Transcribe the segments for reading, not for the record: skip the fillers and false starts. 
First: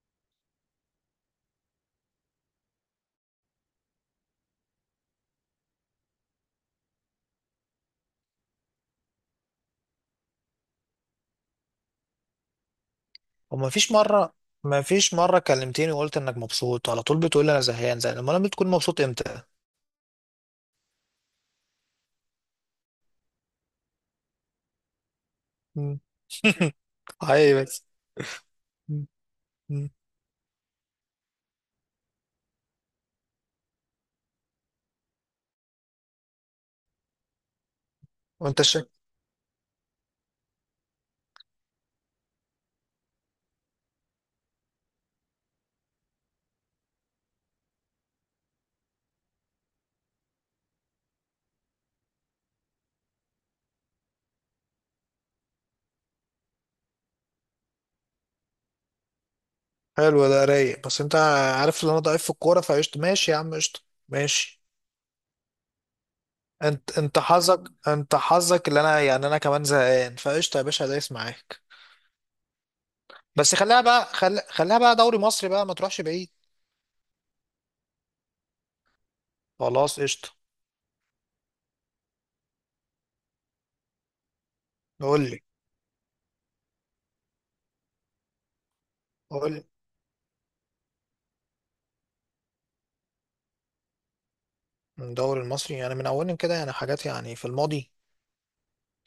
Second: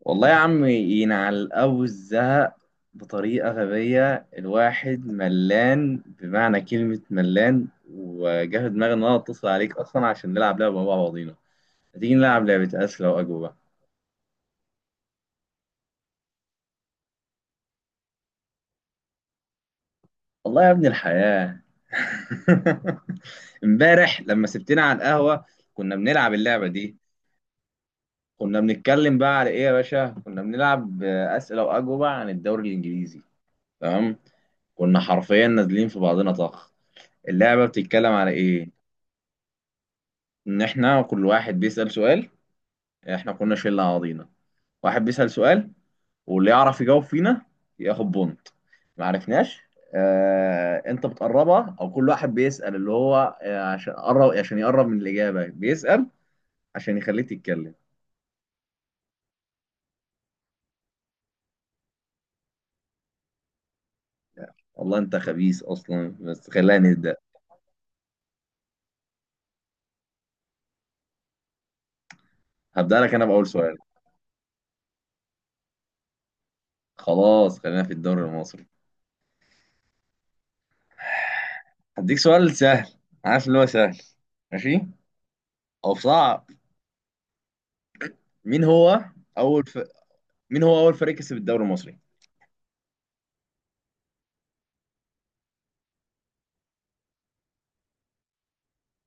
والله يا عم، ينعل أبو الزهق بطريقة غبية. الواحد ملان، بمعنى كلمة ملان. وجه دماغي إن أنا أتصل عليك أصلا عشان نلعب لعبة مع بعضينا. هتيجي نلعب لعبة أسئلة وأجوبة؟ وما فيش مرة ما فيش مرة كلمتني وقلت انك مبسوط على طول، بتقول لي انا زهقان، زهقان؟ امال لما بتكون مبسوط امتى؟ والله يا ابن الحياة. امبارح لما سبتنا على القهوة كنا مم. بنلعب اللعبة دي. عادي بس. كنا مم. بنتكلم بقى على إيه يا مم. باشا؟ كنا بنلعب أسئلة وأجوبة عن الدوري الإنجليزي. تمام. كنا حرفيا نازلين في بعضنا طخ. اللعبة بتتكلم على وانت إيه؟ شك. ان احنا كل واحد بيسأل سؤال. احنا كنا شلة على بعضينا، واحد بيسأل سؤال، واللي يعرف يجاوب فينا ياخد بونت. ما عرفناش. انت بتقربها، او كل واحد بيسأل اللي هو عشان قرب، عشان يقرب من الإجابة، بيسأل عشان يخليك تتكلم. حلو، ده رايق، بس انت عارف ان انا ضعيف في الكورة، فقشط، ماشي يا عم، قشطة ماشي. والله انت خبيث اصلا، بس خلينا انت نبدأ. انت حظك، انت حظك اللي انا، يعني انا كمان زهقان، فقشطة يا باشا، دايس معاك. هبدأ لك انا بأول بس سؤال. خليها بقى، خليها بقى دوري مصري بقى، ما تروحش بعيد. خلاص خلينا في الدوري المصري. خلاص قشطة. هديك سؤال سهل، عارف اللي هو سهل، ماشي، قول لي او صعب. مين هو قول لي. اول ف... مين هو اول فريق كسب الدوري المصري؟ الدوري المصري، يعني من اولهم كده، يعني حاجات يعني في الماضي.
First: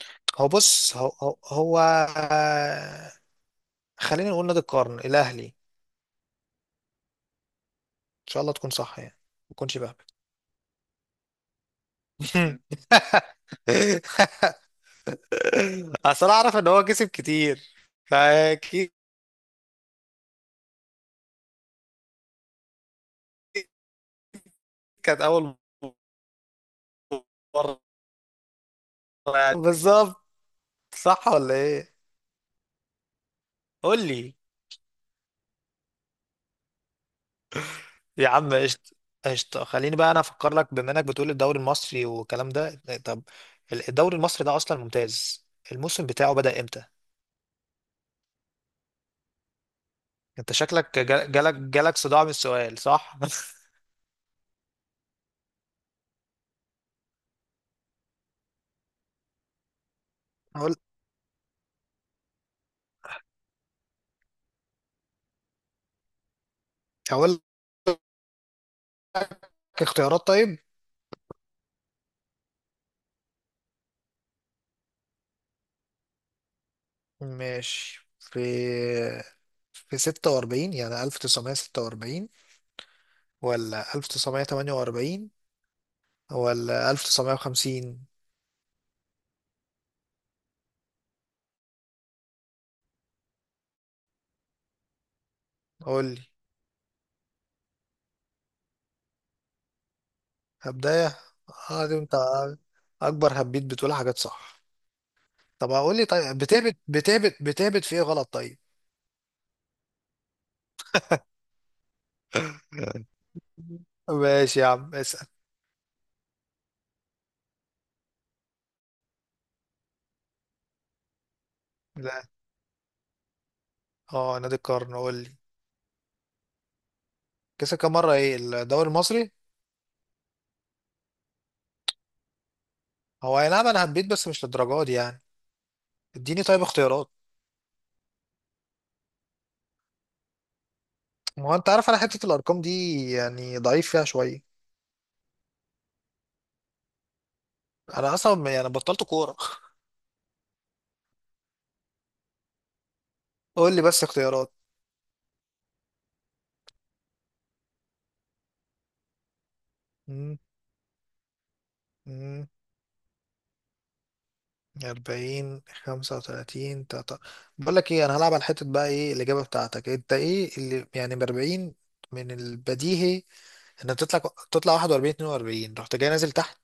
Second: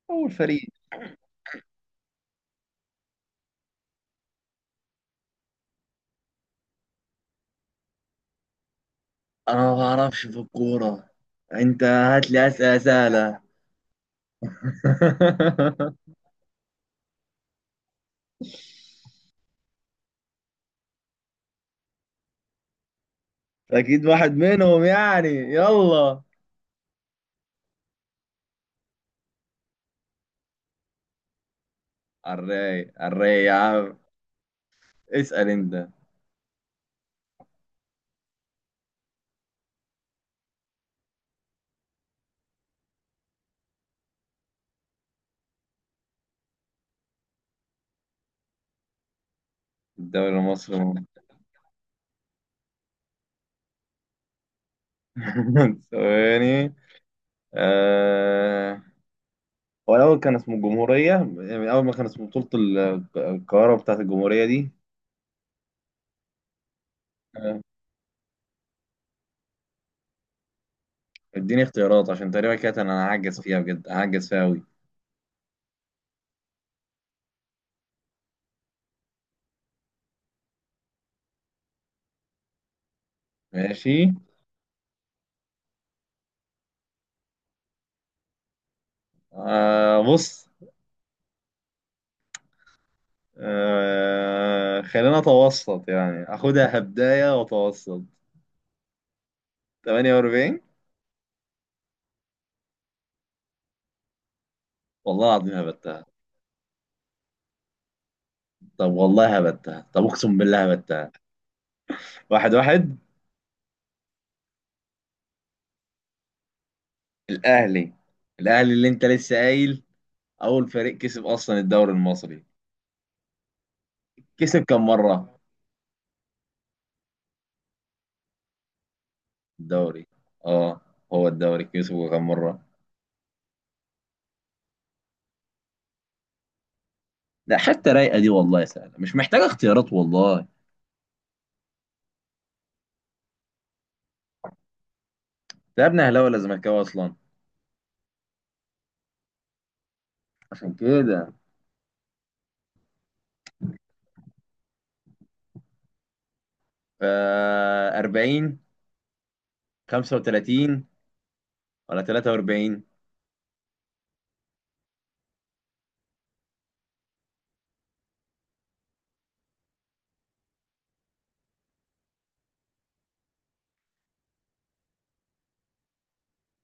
اول هو فريق. بص. هو هو, هو آه، خلينا نقول نادي القرن الاهلي، ان شاء الله تكون صح يعني. ما انا ما تكونش بهبل. بعرفش في الكورة. انت هات لي اسئلة سهلة. اصل أنا اعرف ان هو كسب كتير، فاكيد. اكيد واحد منهم كانت يعني، اول يلا. مره، يعني بالظبط، صح ولا ايه؟ الراي الراي يا عم. قول لي. اسأل انت. يا عم قشطه قشطه، خليني بقى انا افكر لك، بما انك بتقول الدوري المصري والكلام ده. طب الدوري المصري ده اصلا ممتاز، الموسم بتاعه بدأ امتى؟ الدوري انت المصري. شكلك جالك صداع من السؤال، صح؟ ثواني. آه... هو الأول كان اسمه أقول الجمهورية، يعني أول ما كان اسمه بطولة القارة بتاعت الجمهورية دي. أقول لك آه، اختيارات، طيب. اديني اختيارات عشان تقريبا كده أنا هعجز فيها، بجد هعجز فيها أوي. ماشي، في 46، يعني 1946 ولا ماشي. 1948 ولا 1950؟ بص، خلينا اتوسط، قول لي. يعني اخدها كبداية واتوسط. 48. هبداية. اه دي انت أكبر هبيت، بتقول حاجات صح. والله العظيم طب أقول لي هبتها، طيب، بتهبت في إيه غلط طيب؟ طب والله هبتها، طب اقسم بالله هبتها. واحد واحد. ماشي يا عم، اسأل. الاهلي الاهلي اللي انت لسه قايل، اول فريق كسب اصلا الدوري لا. المصري. اه، نادي كسب كم القرن، قول لي. مرة؟ كسب كام مرة ايه الدوري المصري؟ الدوري، اه، هو الدوري كسبه كم مرة؟ هو اي نعم، انا هبيت بس مش للدرجة دي يعني. اديني طيب اختيارات. لا حتى رايقة دي، والله سهلة، مش محتاجة اختيارات، والله انت. ما هو انت عارف انا حته الارقام دي يعني ضعيف فيها شويه. يا ابن اهلاوي ولا زملكاوي اصلا؟ انا اصلا يعني بطلت كوره. عشان كده. قول لي بس اختيارات. ف 40، مم، 35، ولا مم، 43؟ 40، 35، بقول لك ايه، انا هلعب على حته بقى، ايه الاجابه بتاعتك؟ انت ايه اللي يعني ب 40؟ من البديهي ان تطلع 41، 42، رحت جاي نازل تحت.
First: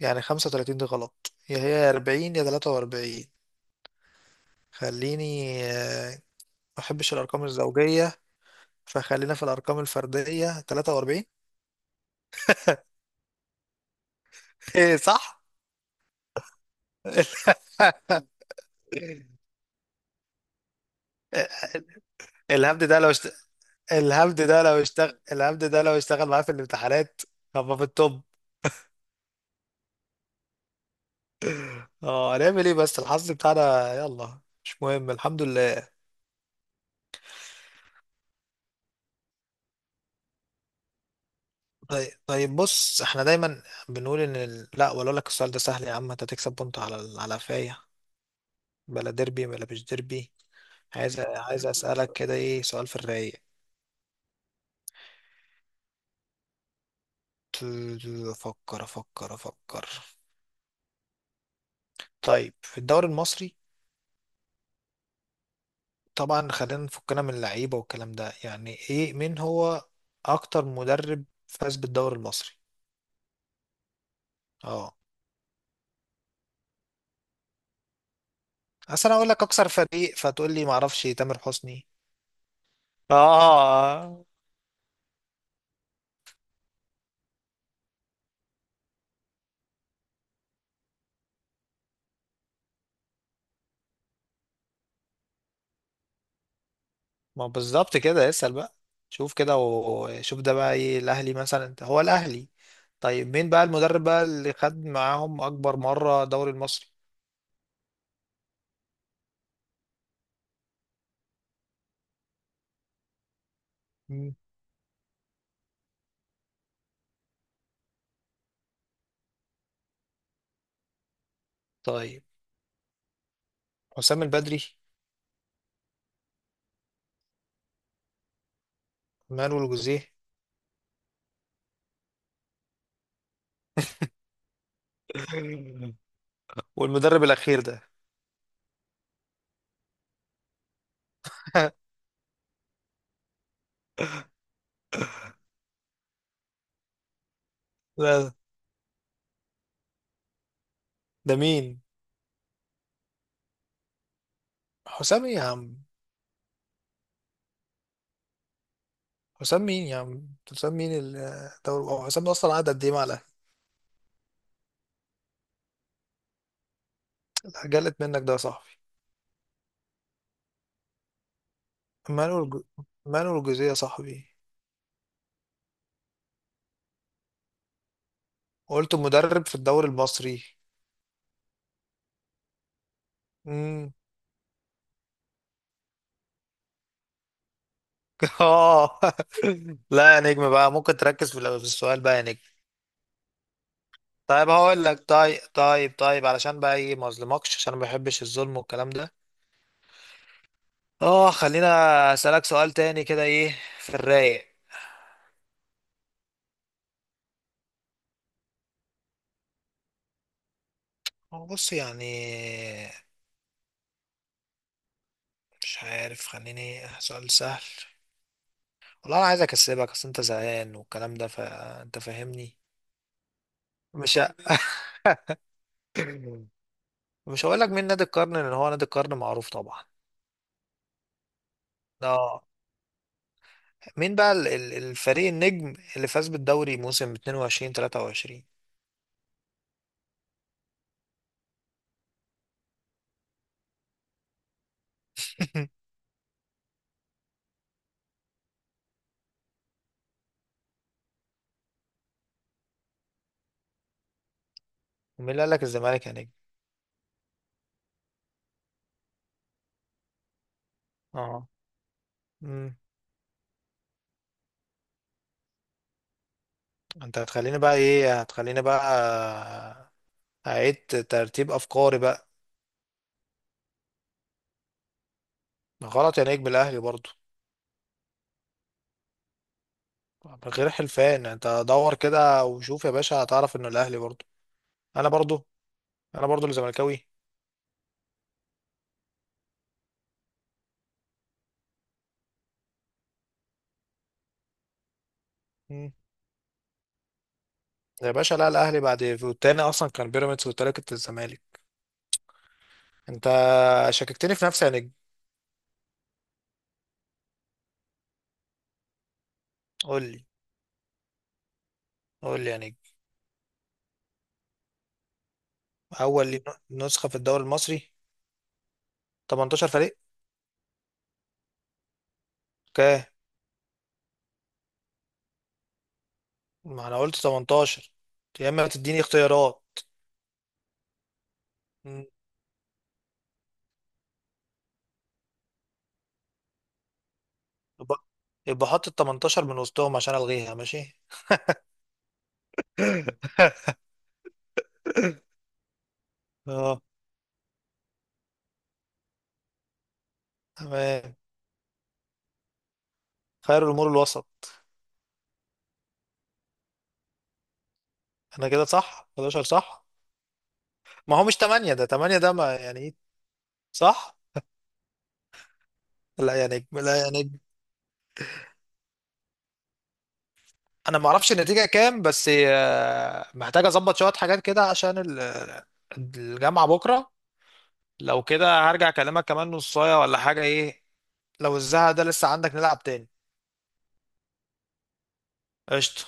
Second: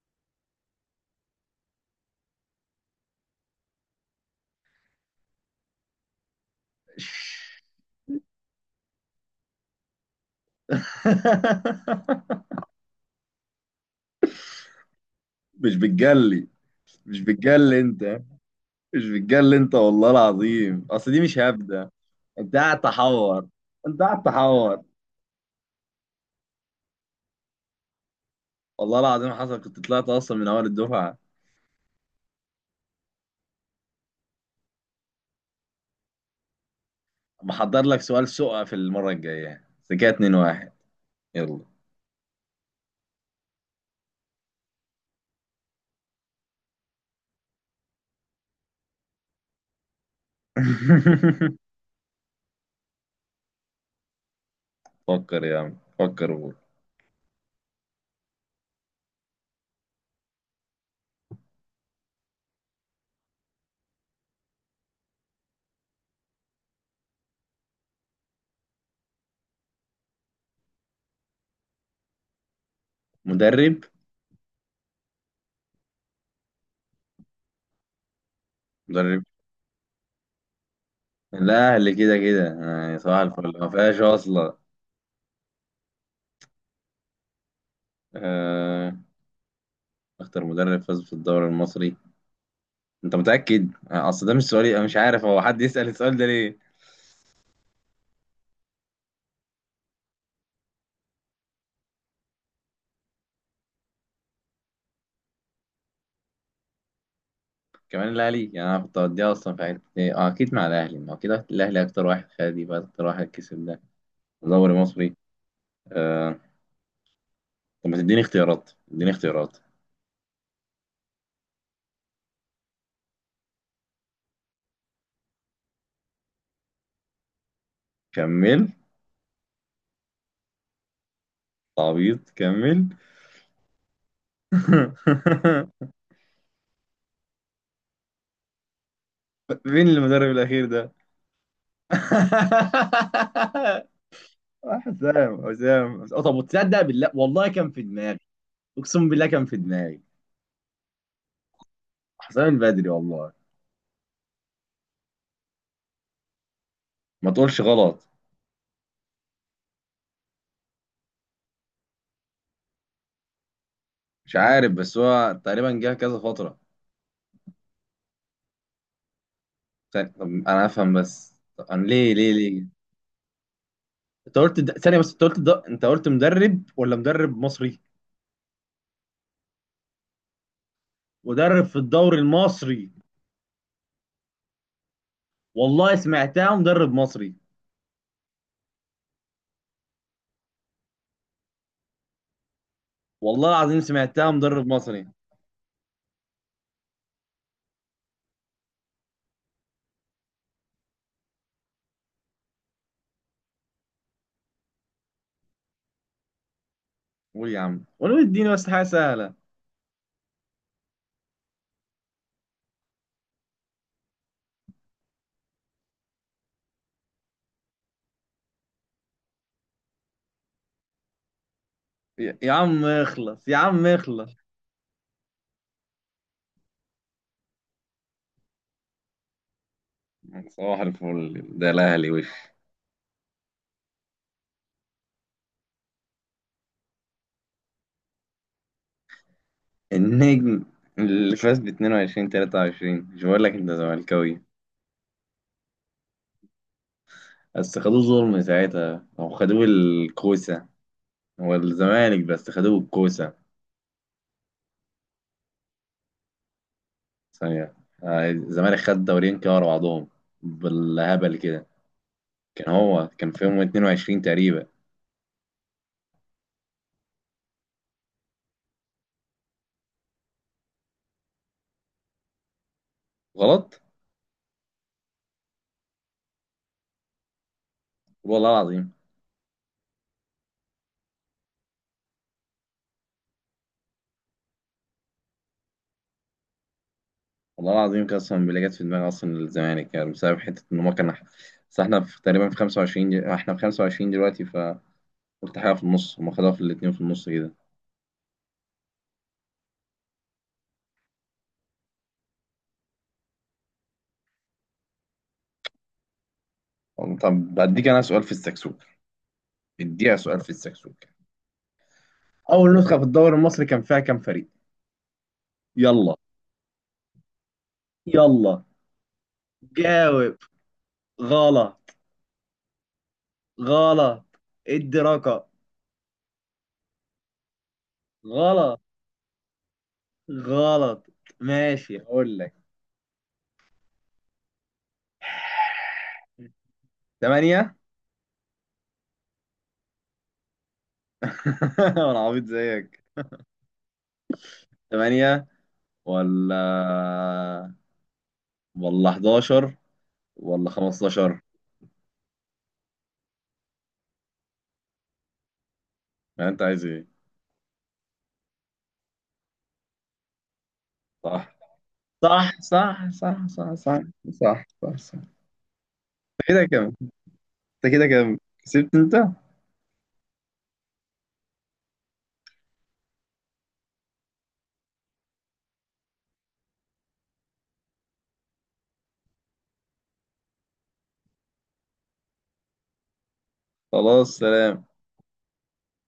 يعني 35 دي غلط، يا هي يا 40 يا 43. خليني ما بحبش الارقام الزوجيه، فخلينا في الارقام الفرديه: 43. ايه، صح. مش بتجلي، مش بتجلي انت، مش بتجلي انت والله العظيم، اصل دي مش هبدة. انت قاعد الهبد ده لو اشت... تحور، انت قاعد الهبد ده لو تحور. اشتغل الهبد ده لو اشتغل معاه في الامتحانات، هبقى في التوب. والله العظيم حصل، كنت طلعت اصلا من اول الدفعة. اه، هنعمل ايه، بس الحظ بتاعنا، يلا مش مهم، الحمد لله. محضر لك سؤال سوء في المرة الجاية، بس كده 2-1. يلا. طيب طيب، بص احنا دايما بنقول ان لا، ولا اقول لك، السؤال ده سهل يا عم، انت تكسب بونت على على فاية. بلا ديربي بلا مش ديربي. عايز اسالك كده ايه سؤال في الرايق. فكر يا عم فكر، قول. افكر افكر افكر. طيب في الدوري المصري، طبعا خلينا نفكنا من اللعيبة والكلام ده، يعني ايه مين هو اكتر مدرب فاز بالدوري المصري؟ مدرب، اه. اصل انا مدرب. اقول لك اكثر فريق فتقول لي معرفش تامر حسني. الاهلي كده كده يعني، صباح الفل، ما فيهاش اه. اصلا. آه، اكتر مدرب فاز في الدوري المصري. انت متأكد؟ اصل ده مش سؤالي، انا مش عارف هو حد يسأل السؤال ده ليه. ما بالظبط كده، اسأل بقى. شوف كده وشوف ده بقى، ايه، الاهلي مثلا، انت هو الاهلي. طيب مين بقى المدرب بقى اللي خد معاهم اكبر مرة دوري المصري؟ كمان الاهلي، يعني انا كنت هوديها اصلا في حته ايه، اه اكيد مع الاهلي، ما هو كده، الاهلي اكتر واحد خد دي، بقى اكتر واحد كسب ده مم. دوري مصري. آه. طب ما تديني اختيارات، اديني اختيارات. طيب، حسام البدري، كمل. مانويل جوزيه. عبيط، كمل. والمدرب الاخير ده. مين المدرب الاخير ده؟ حسام، حسام، اه. طب وتصدق بالله، والله كان في دماغي، ده اقسم بالله كان في دماغي، ده مين؟ حسام البدري والله. حسام ايه يا عم؟ ما تقولش غلط. حسام مين الدوري؟ هو حسام ده اصلا قعد قد ايه مع الاهلي؟ مش عارف، بس هو تقريبا جه كذا فترة. لا، جلت منك ده يا صاحبي. ثانية، طب أنا أفهم، بس طب أنا ليه ليه مانويل جو... ليه؟ مانويل جوزيه يا صاحبي. ثانية بس، أنت قلت مدرب ولا مدرب مصري؟ وقلت مدرب في الدوري المصري. مدرب في الدوري المصري. امم. والله سمعتها مدرب مصري. اه. لا يا نجم بقى، ممكن تركز في في السؤال بقى يا نجم؟ والله العظيم سمعتها طيب مدرب هقول لك، مصري. طيب علشان بقى ايه، ما اظلمكش، عشان ما بحبش الظلم والكلام ده. اه خلينا اسالك سؤال تاني كده، ايه في الرايق. قول يا عم قول، اديني بس حاجة سهلة. هو بص يعني، مش عارف، خليني سؤال سهل. والله انا عايز اكسبك، اصل انت زهقان والكلام ده، فانت يا فاهمني. عم اخلص، يا عم مش ه... اخلص. مش هقول لك مين نادي القرن، لان هو نادي القرن معروف طبعا. صباح الفل، ده الأهلي وش. اه، مين بقى الفريق النجم اللي فاز بالدوري موسم 22 23؟ النجم اللي فاز ب 22 23؟ مش بقول لك أنت زملكاوي؟ بس خدوه ظلم ساعتها، او خدوه الكوسه. هو الزمالك بس خدوه الكوسه. ومين اللي قال لك الزمالك يا نجم؟ ثانيه. آه، الزمالك خد دورين كده ورا بعضهم، بالهبل اه. كده. امم كان في يوم 22 تقريبا. انت هتخليني بقى ايه، هتخليني بقى اعيد ترتيب افكاري بقى. غلط. غلط يا نجم، الاهلي برضو. والله العظيم. من غير حلفان، انت دور كده وشوف يا باشا، هتعرف انه الاهلي برضو. انا برضو انا برضو اللي زملكاوي. والله العظيم قسما بالله، جت في دماغي اصلا الزمالك، يعني بسبب حته ان هم كان. بس احنا في تقريبا في 25، دي احنا في 25 دلوقتي، فقلت حاجه في النص، هم خدوها في الاتنين في النص كده. يا باشا لا، الاهلي بعد فوتاني اصلا كان بيراميدز، والتاني كنت الزمالك. انت شككتني في نفسي يا نجم. طب بديك انا سؤال في السكسوكه، قول اديها لي سؤال في السكسوكه. قول لي يا اول نجم. نسخه في الدوري المصري كان فيها كام فريق؟ يلا، اول لي- نسخه في الدوري المصري. يلا، 18 فريق. جاوب. غلط. اوكي. غلط، ادي رقم. ما انا قلت 18. يا اما غلط. تديني اختيارات. غلط، ماشي مم. اقول لك، ثمانية. يبقى يبقى حط ال 18 من وسطهم عشان الغيها، ماشي. انا عبيط زيك. ثمانية، اه، ولا ولا 11، ولا تمام، 15؟ خير الامور الوسط. يعني انت عايز ايه؟ انا كده صح، 11 صح. ما هو مش صح، 8، ده 8 ده صح، ما يعني ايه. صح، صح، صح، صح، صح. صح، صح، صح. لا يا انت كده نجم، كام، لا يا نجم. انت كده كام؟ كسبت انت؟ انا ما اعرفش النتيجه كام، بس محتاج اظبط شويه حاجات كده، عشان الجامعه بكره. لو كده هرجع اكلمك كمان نصايه ولا حاجه، ايه؟ لو الزهق ده لسه عندك نلعب تاني. خلاص، سلام. قشطه.